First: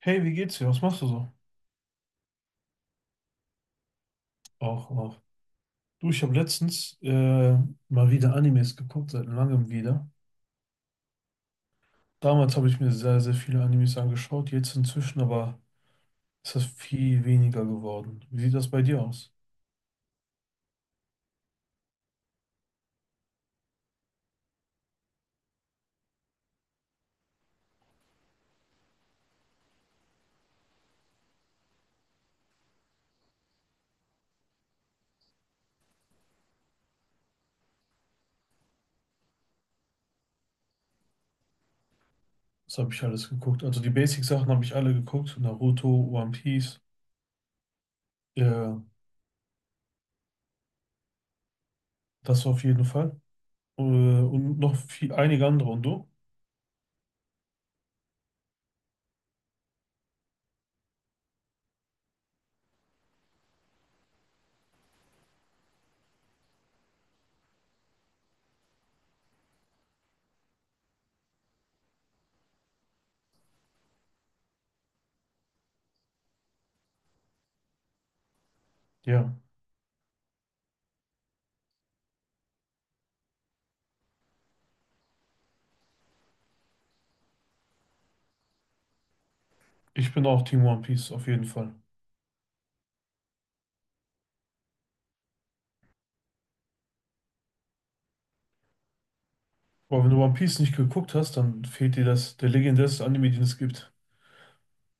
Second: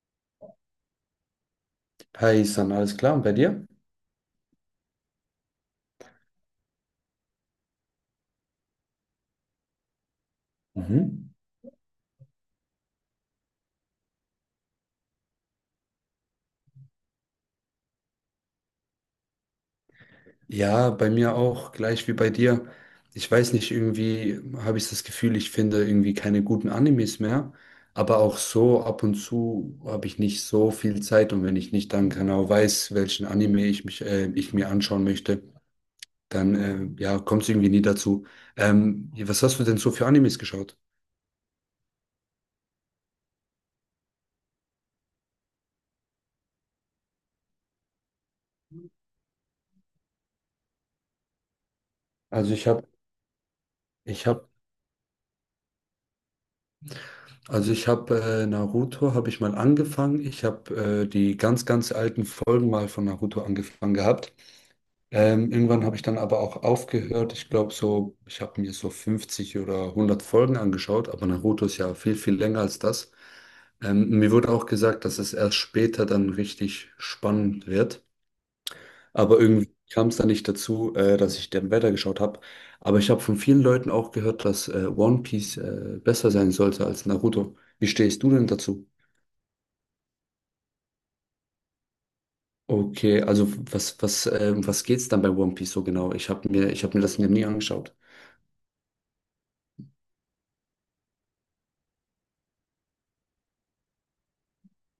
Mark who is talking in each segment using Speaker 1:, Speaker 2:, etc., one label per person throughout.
Speaker 1: Hey, wie geht's dir? Was machst du so?
Speaker 2: Hi, San, alles klar? Und bei dir?
Speaker 1: Auch, auch. Du, ich habe letztens mal wieder Animes geguckt, seit langem wieder.
Speaker 2: Mhm.
Speaker 1: Damals habe ich mir sehr, sehr viele Animes angeschaut, jetzt inzwischen aber ist das viel weniger geworden. Wie sieht das bei dir aus?
Speaker 2: Ja, bei mir auch, gleich wie bei dir. Ich weiß nicht, irgendwie habe ich das Gefühl, ich finde irgendwie keine guten Animes mehr. Aber auch so, ab und zu habe ich nicht so viel Zeit, und wenn ich nicht dann genau weiß, welchen Anime ich mir anschauen möchte, dann ja, kommt es irgendwie nie dazu. Was hast du denn so für Animes geschaut?
Speaker 1: Was habe ich alles geguckt? Also die Basic-Sachen habe ich alle geguckt: Naruto, One Piece, äh, das
Speaker 2: Also
Speaker 1: auf
Speaker 2: ich
Speaker 1: jeden
Speaker 2: habe
Speaker 1: Fall.
Speaker 2: ich hab
Speaker 1: Und noch viel, einige andere. Und du?
Speaker 2: Also ich habe Naruto, habe ich mal angefangen. Ich habe die ganz, ganz alten Folgen mal von Naruto angefangen gehabt. Irgendwann habe ich dann aber auch aufgehört. Ich glaube so, ich habe mir so 50 oder 100 Folgen angeschaut, aber Naruto ist ja viel, viel länger als das. Mir wurde auch gesagt, dass es erst später dann richtig spannend wird.
Speaker 1: Ja,
Speaker 2: Aber irgendwie kam es dann nicht dazu, dass ich dann weitergeschaut habe. Aber ich habe von vielen Leuten auch gehört, dass One Piece besser sein sollte als Naruto. Wie stehst du denn dazu?
Speaker 1: ich bin auch Team One Piece, auf jeden Fall.
Speaker 2: Okay, also was geht's dann bei One Piece so genau? Ich habe mir das nie angeschaut.
Speaker 1: Aber wenn du One Piece nicht geguckt hast, dann fehlt dir das, der legendärste Anime, den es gibt.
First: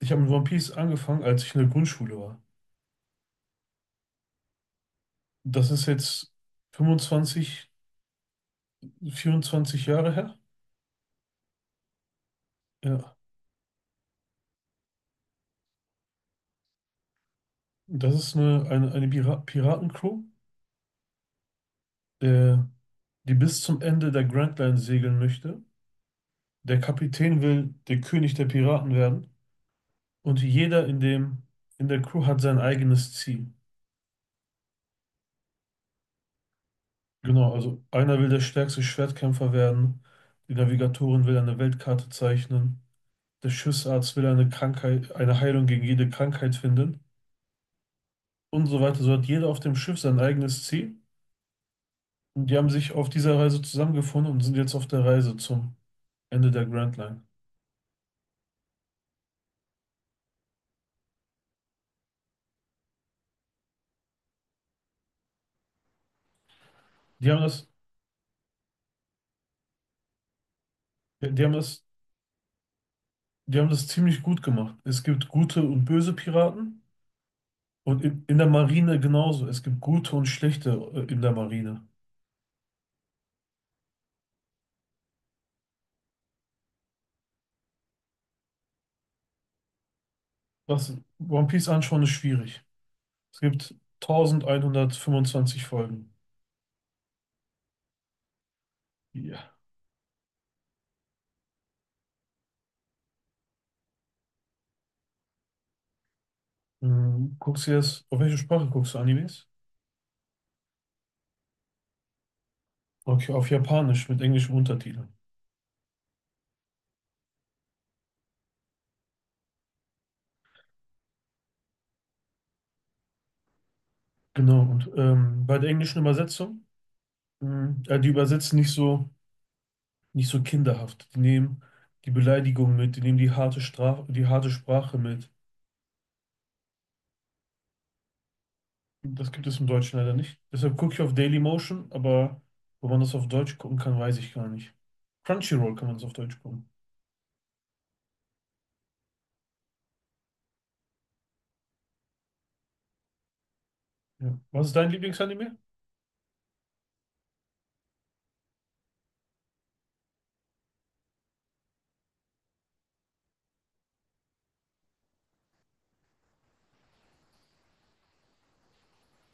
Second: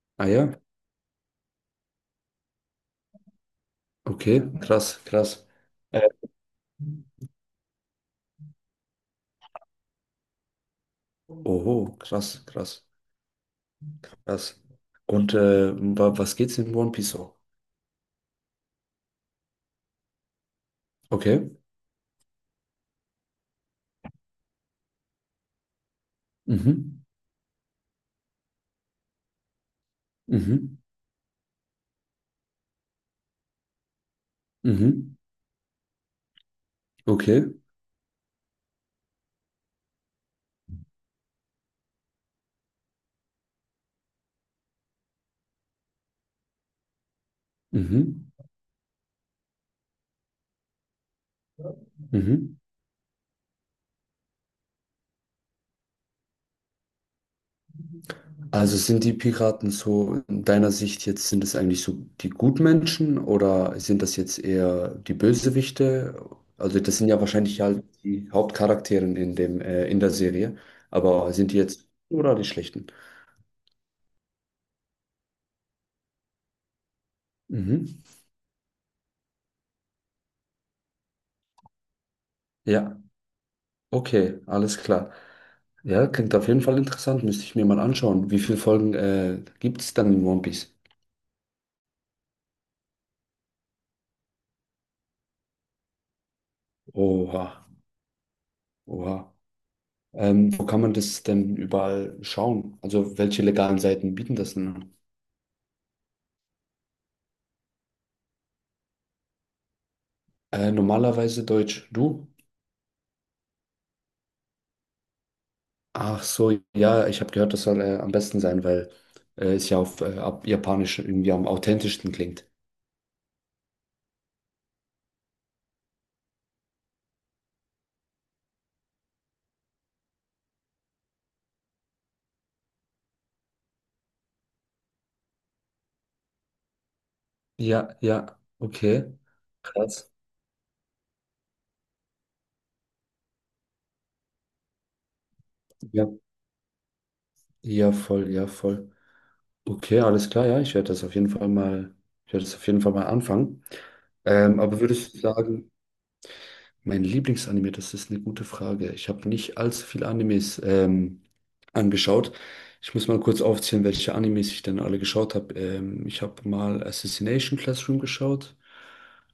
Speaker 1: Ich habe
Speaker 2: Ah
Speaker 1: mit One
Speaker 2: ja,
Speaker 1: Piece angefangen, als ich in der Grundschule war.
Speaker 2: okay, krass, krass.
Speaker 1: Das ist jetzt 25, 24 Jahre her.
Speaker 2: Oho, krass, krass,
Speaker 1: Ja,
Speaker 2: krass. Und wa was geht's in One Piece so?
Speaker 1: das ist eine Pira Piratencrew,
Speaker 2: Okay.
Speaker 1: der, die bis zum Ende der Grand Line segeln möchte. Der
Speaker 2: Mhm.
Speaker 1: Kapitän will der König der Piraten werden und
Speaker 2: Mhm.
Speaker 1: jeder in der Crew hat sein eigenes Ziel.
Speaker 2: Mhm. Okay.
Speaker 1: Genau, also einer will der stärkste Schwertkämpfer werden, die Navigatorin will eine Weltkarte zeichnen, der Schiffsarzt will eine Krankheit, eine Heilung gegen jede Krankheit finden
Speaker 2: Mhm.
Speaker 1: und so weiter. So hat jeder auf dem Schiff sein eigenes Ziel. Und die
Speaker 2: Mhm.
Speaker 1: haben sich auf dieser Reise zusammengefunden und sind jetzt auf der Reise zum Ende der Grand Line.
Speaker 2: Also sind die Piraten so, in deiner Sicht jetzt, sind es eigentlich so die Gutmenschen, oder sind das jetzt eher die Bösewichte? Also das sind ja
Speaker 1: Die haben
Speaker 2: wahrscheinlich
Speaker 1: das,
Speaker 2: halt die Hauptcharaktere in in der Serie, aber
Speaker 1: die haben
Speaker 2: sind die
Speaker 1: das,
Speaker 2: jetzt oder die Schlechten?
Speaker 1: die haben das ziemlich gut gemacht. Es gibt gute und böse Piraten
Speaker 2: Mhm.
Speaker 1: und in der Marine genauso. Es gibt gute und schlechte in der Marine.
Speaker 2: Ja, okay, alles klar. Ja, klingt auf jeden Fall interessant, müsste ich mir mal anschauen. Wie viele Folgen, gibt es dann in One Piece?
Speaker 1: Was One Piece anschauen ist schwierig. Es gibt 1125 Folgen.
Speaker 2: Oha, oha.
Speaker 1: Ja.
Speaker 2: Wo kann man das denn überall schauen? Also welche legalen Seiten bieten das denn an?
Speaker 1: Hm, guckst du jetzt, auf welche Sprache guckst du Animes?
Speaker 2: Normalerweise Deutsch. Du?
Speaker 1: Okay, auf Japanisch mit englischem Untertitel.
Speaker 2: Ach so, ja, ich habe gehört, das soll am besten sein, weil es ja auf ab Japanisch irgendwie am authentischsten klingt.
Speaker 1: Genau, und bei der englischen Übersetzung, die übersetzen nicht so, nicht so kinderhaft. Die nehmen die Beleidigung mit, die nehmen die harte Straf die harte Sprache mit.
Speaker 2: Ja, ja, okay.
Speaker 1: Das gibt es im Deutschen
Speaker 2: Krass.
Speaker 1: leider nicht. Deshalb gucke ich auf Dailymotion, aber wo man das auf Deutsch gucken kann, weiß ich gar nicht. Crunchyroll kann man es
Speaker 2: Ja,
Speaker 1: auf Deutsch gucken.
Speaker 2: ja, voll, ja, voll. Okay, alles klar, ja, ich werde das auf jeden Fall mal anfangen.
Speaker 1: Ja.
Speaker 2: Ähm,
Speaker 1: Was ist
Speaker 2: aber
Speaker 1: dein
Speaker 2: würdest du
Speaker 1: Lieblingsanime?
Speaker 2: sagen, Mein Lieblingsanime, das ist eine gute Frage. Ich habe nicht allzu viele Animes angeschaut. Ich muss mal kurz aufzählen, welche Animes ich denn alle geschaut habe. Ich habe mal Assassination Classroom geschaut.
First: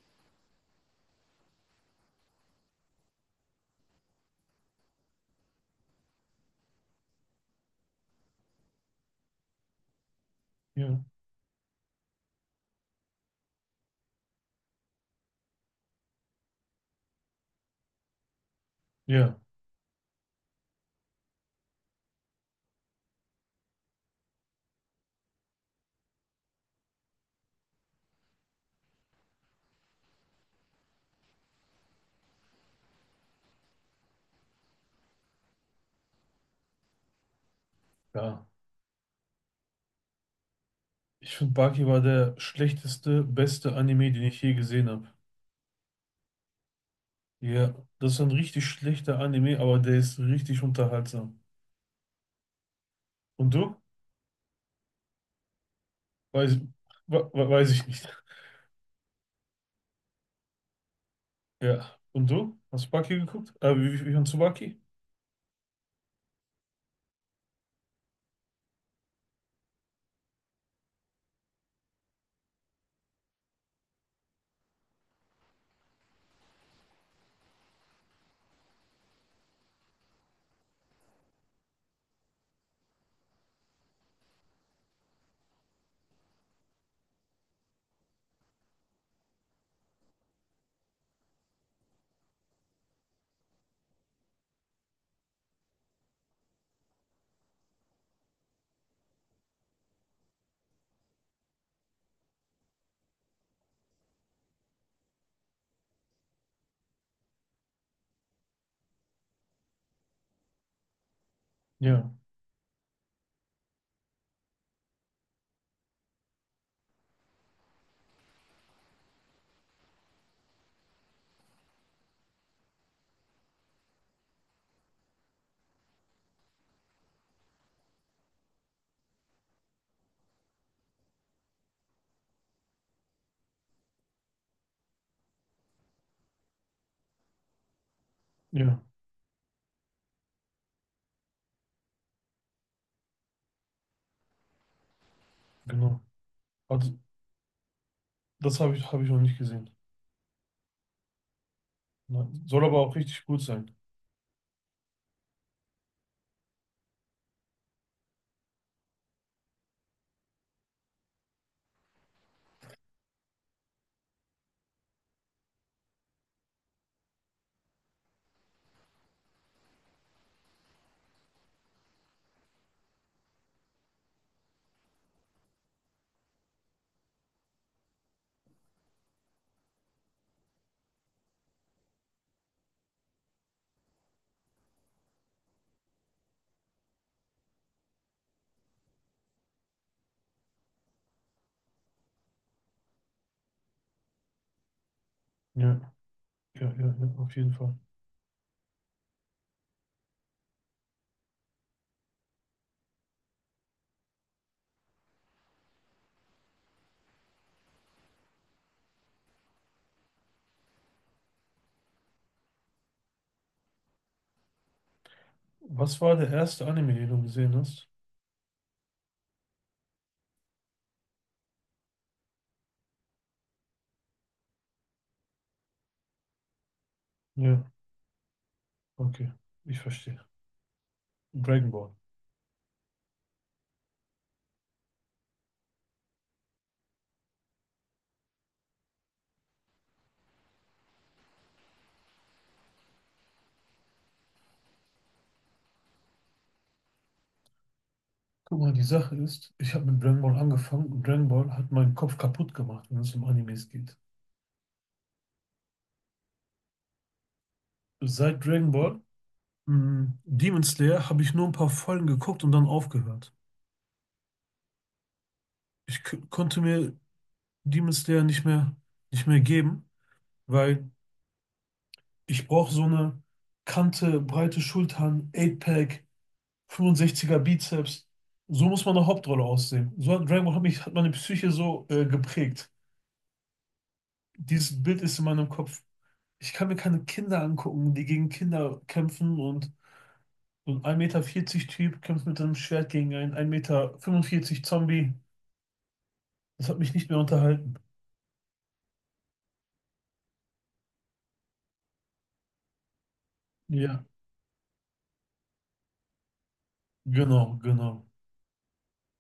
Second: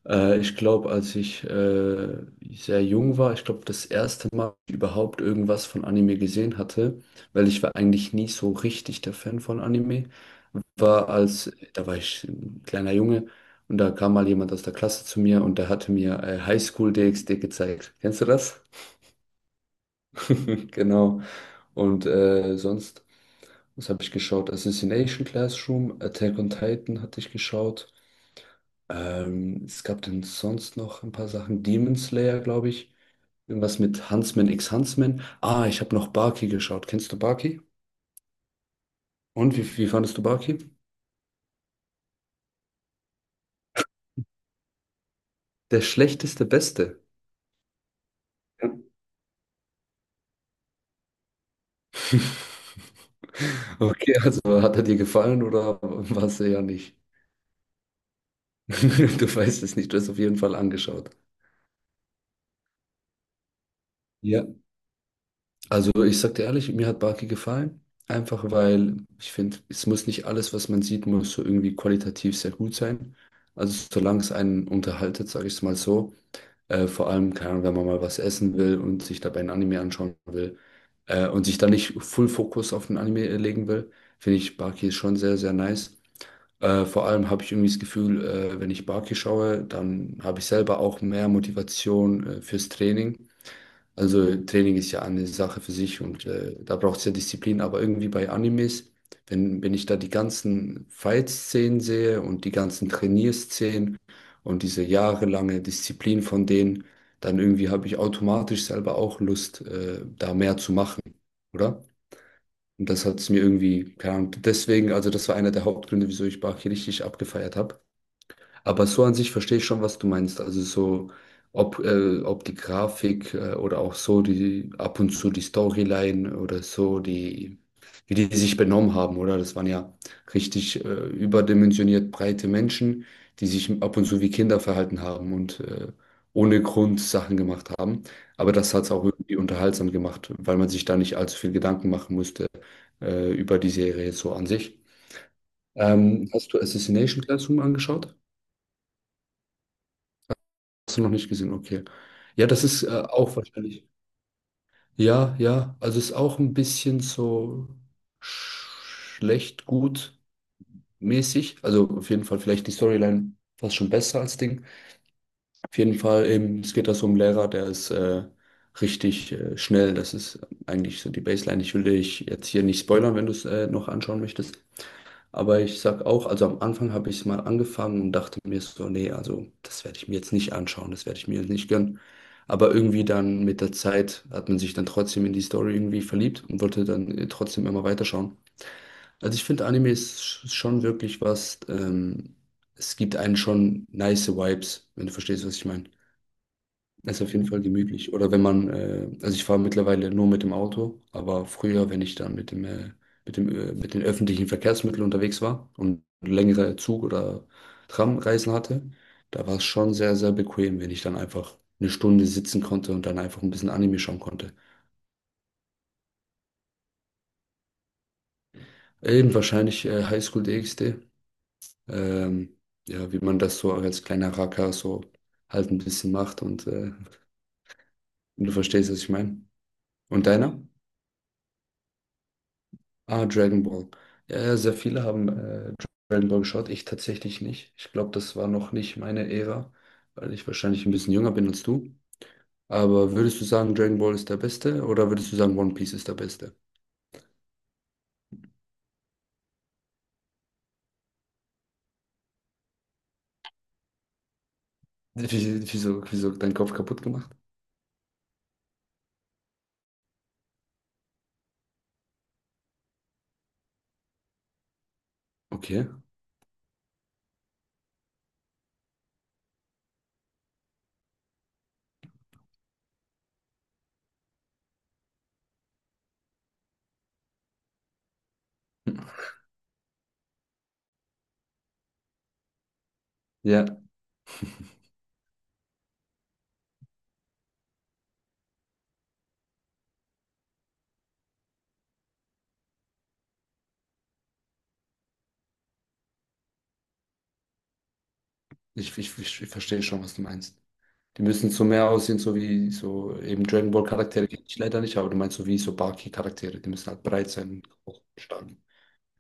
Speaker 2: Ich glaube, als ich sehr jung war, ich glaube, das erste Mal überhaupt irgendwas von Anime gesehen hatte, weil ich war eigentlich nie so richtig der Fan von Anime
Speaker 1: Ja.
Speaker 2: war, als, da war ich ein kleiner Junge, und da kam mal jemand aus der Klasse zu mir, und der hatte mir Highschool DxD gezeigt. Kennst du das?
Speaker 1: Ja,
Speaker 2: Genau. Und was habe ich geschaut? Assassination Classroom, Attack on Titan hatte ich geschaut. Es gab denn sonst noch ein paar Sachen. Demon Slayer, glaube ich. Irgendwas mit Huntsman x Huntsman. Ah, ich habe noch Baki geschaut. Kennst du Baki?
Speaker 1: ja.
Speaker 2: Und wie fandest du Baki?
Speaker 1: Ich finde, Baki war der schlechteste, beste Anime, den ich je gesehen habe.
Speaker 2: Der schlechteste Beste.
Speaker 1: Ja, das ist ein richtig schlechter Anime, aber der ist richtig unterhaltsam. Und du?
Speaker 2: Okay, also hat er dir gefallen oder war es
Speaker 1: Weiß,
Speaker 2: eher nicht?
Speaker 1: weiß ich nicht.
Speaker 2: Du weißt es nicht, du hast auf jeden Fall angeschaut.
Speaker 1: Ja. Und du? Hast du Baki geguckt? Wie, wie von
Speaker 2: Ja,
Speaker 1: Tsubaki?
Speaker 2: also ich sag dir ehrlich, mir hat Barki gefallen. Einfach weil ich finde, es muss nicht alles, was man sieht, muss so irgendwie qualitativ sehr gut sein. Also solange es einen unterhaltet, sage ich es mal so. Vor allem, keine Ahnung, wenn man mal was essen will und sich dabei ein Anime anschauen will und sich dann nicht Full Fokus auf den Anime legen will, finde ich Barki schon sehr, sehr nice. Vor allem habe ich irgendwie das Gefühl, wenn ich Barki schaue, dann habe ich selber auch mehr Motivation fürs Training. Also Training ist ja eine Sache für sich, und da braucht es ja Disziplin, aber irgendwie bei Animes, wenn ich da die ganzen Fight-Szenen sehe und die ganzen Trainierszenen und diese jahrelange Disziplin von denen, dann irgendwie habe ich automatisch selber auch Lust, da mehr zu machen, oder?
Speaker 1: Ja,
Speaker 2: Und das hat es mir irgendwie, keine Ahnung, deswegen, also das war einer der Hauptgründe, wieso ich Bach richtig abgefeiert habe. Aber so an sich verstehe ich schon, was du meinst. Also so, ob die Grafik oder auch so die ab und zu die Storyline oder so, die, wie die sich benommen haben, oder? Das waren ja richtig überdimensioniert breite Menschen, die sich ab und zu wie Kinder verhalten haben und ohne Grund Sachen gemacht haben. Aber das
Speaker 1: ja,
Speaker 2: hat es auch irgendwie unterhaltsam gemacht, weil man sich da nicht allzu viel Gedanken machen musste über die Serie so an sich.
Speaker 1: genau.
Speaker 2: Hast du
Speaker 1: Also,
Speaker 2: Assassination Classroom angeschaut?
Speaker 1: habe ich noch nicht gesehen.
Speaker 2: Hast du noch nicht gesehen, okay.
Speaker 1: Nein.
Speaker 2: Ja,
Speaker 1: Soll
Speaker 2: das
Speaker 1: aber
Speaker 2: ist
Speaker 1: auch richtig
Speaker 2: auch
Speaker 1: gut sein.
Speaker 2: wahrscheinlich. Ja, ja, also es ist auch ein bisschen so sch- schlecht, gut mäßig. Also auf jeden Fall vielleicht die Storyline fast schon besser als Ding. Auf jeden Fall, eben, es geht da so um einen Lehrer, der ist richtig schnell. Das ist eigentlich so die Baseline. Ich will dich jetzt hier nicht spoilern, wenn du es noch anschauen möchtest. Aber ich sag auch, also am Anfang habe ich es mal angefangen und dachte mir so, nee, also das werde ich mir jetzt nicht anschauen, das werde ich mir jetzt nicht gönnen. Aber irgendwie dann mit der Zeit hat man sich dann trotzdem in die Story irgendwie verliebt und wollte dann trotzdem immer weiterschauen. Also ich finde, Anime ist schon wirklich was, es gibt einen schon nice Vibes, wenn du verstehst, was ich
Speaker 1: Ja,
Speaker 2: meine.
Speaker 1: ja, ja, ja,
Speaker 2: Das ist auf
Speaker 1: auf
Speaker 2: jeden
Speaker 1: jeden
Speaker 2: Fall
Speaker 1: Fall.
Speaker 2: gemütlich. Oder wenn man, also ich fahre mittlerweile nur mit dem Auto, aber früher, wenn ich dann mit den öffentlichen Verkehrsmitteln unterwegs war und längere Zug- oder Tramreisen hatte, da war es schon sehr, sehr bequem, wenn ich dann einfach eine Stunde sitzen konnte und dann einfach ein bisschen Anime schauen konnte.
Speaker 1: Was war der erste Anime, den du gesehen hast?
Speaker 2: Eben wahrscheinlich Highschool DxD. Ähm, ja, wie man das so als kleiner Racker so halt ein bisschen macht und
Speaker 1: Ja,
Speaker 2: du verstehst, was ich
Speaker 1: okay,
Speaker 2: meine.
Speaker 1: ich verstehe.
Speaker 2: Und deiner?
Speaker 1: Dragon Ball.
Speaker 2: Ah, Dragon Ball. Ja, ja, sehr viele haben Dragon Ball geschaut. Ich tatsächlich nicht. Ich glaube, das war noch nicht meine Ära, weil ich wahrscheinlich ein bisschen jünger bin als du. Aber würdest du sagen, Dragon Ball ist der Beste, oder würdest du sagen, One Piece ist der Beste?
Speaker 1: Guck mal, die Sache ist, ich habe mit Dragon Ball angefangen und Dragon Ball hat meinen Kopf kaputt gemacht, wenn es um Animes geht.
Speaker 2: Wieso, wieso dein Kopf kaputt gemacht?
Speaker 1: Seit Dragon Ball, Demon Slayer, habe ich nur ein paar Folgen geguckt und dann aufgehört.
Speaker 2: Okay.
Speaker 1: Konnte mir Demon Slayer nicht mehr geben, weil ich brauche so eine Kante, breite Schultern, 8-Pack, 65er Bizeps. So muss man eine
Speaker 2: Hm.
Speaker 1: Hauptrolle aussehen. So hat Dragon Ball hat mich, hat meine Psyche so geprägt.
Speaker 2: Ja,
Speaker 1: Dieses Bild ist in meinem Kopf. Ich kann mir keine Kinder angucken, die gegen Kinder kämpfen, und so ein 1,40 Meter Typ kämpft mit einem Schwert gegen einen 1,45 Meter Zombie. Das hat mich nicht mehr unterhalten.
Speaker 2: ich verstehe schon, was du meinst. Die müssen so mehr aussehen, so wie so eben Dragon Ball
Speaker 1: Ja,
Speaker 2: Charaktere kenne ich leider nicht, aber du meinst so wie so Baki Charaktere. Die müssen halt breit
Speaker 1: genau,
Speaker 2: sein und
Speaker 1: genau.
Speaker 2: stark.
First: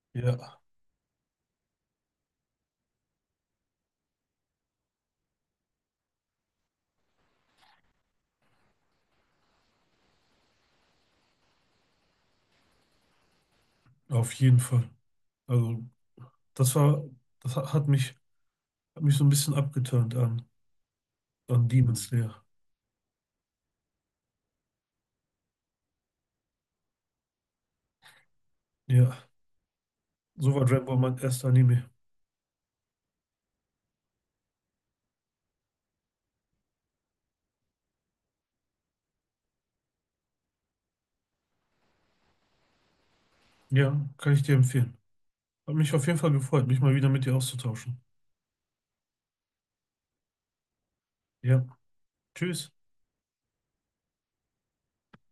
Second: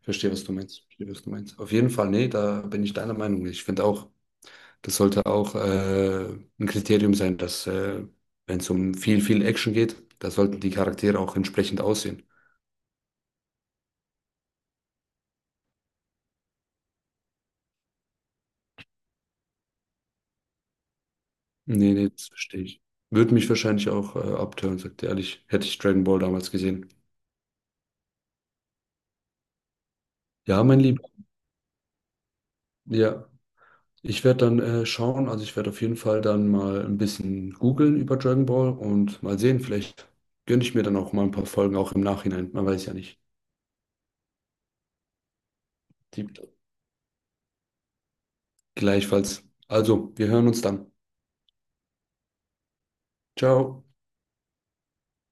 Speaker 2: Verstehe, was du
Speaker 1: Ja.
Speaker 2: meinst. Verstehe, was du meinst. Auf jeden Fall, nee, da bin ich deiner Meinung. Ich finde auch, das sollte auch ein Kriterium sein, dass wenn es um viel, viel Action geht, da sollten die Charaktere auch entsprechend aussehen.
Speaker 1: Auf jeden Fall. Also, das war, das ha- hat mich so ein bisschen abgeturnt an
Speaker 2: Nee,
Speaker 1: Demon
Speaker 2: nee, das
Speaker 1: Slayer.
Speaker 2: verstehe ich. Würde mich wahrscheinlich auch abtören, sagt er ehrlich, hätte ich Dragon Ball damals gesehen.
Speaker 1: Ja, so
Speaker 2: Ja,
Speaker 1: war
Speaker 2: mein
Speaker 1: Dragon Ball
Speaker 2: Lieber.
Speaker 1: mein erster Anime.
Speaker 2: Ja, ich werde dann schauen, also ich werde auf jeden Fall dann mal ein bisschen googeln über Dragon Ball und mal sehen, vielleicht gönne ich mir dann auch mal ein paar Folgen auch im Nachhinein. Man weiß ja nicht.
Speaker 1: Ja, kann ich dir empfehlen. Hat mich auf jeden
Speaker 2: Die
Speaker 1: Fall gefreut, mich mal wieder mit dir auszutauschen.
Speaker 2: Gleichfalls. Also, wir hören uns dann.
Speaker 1: Ja, tschüss.
Speaker 2: Ciao.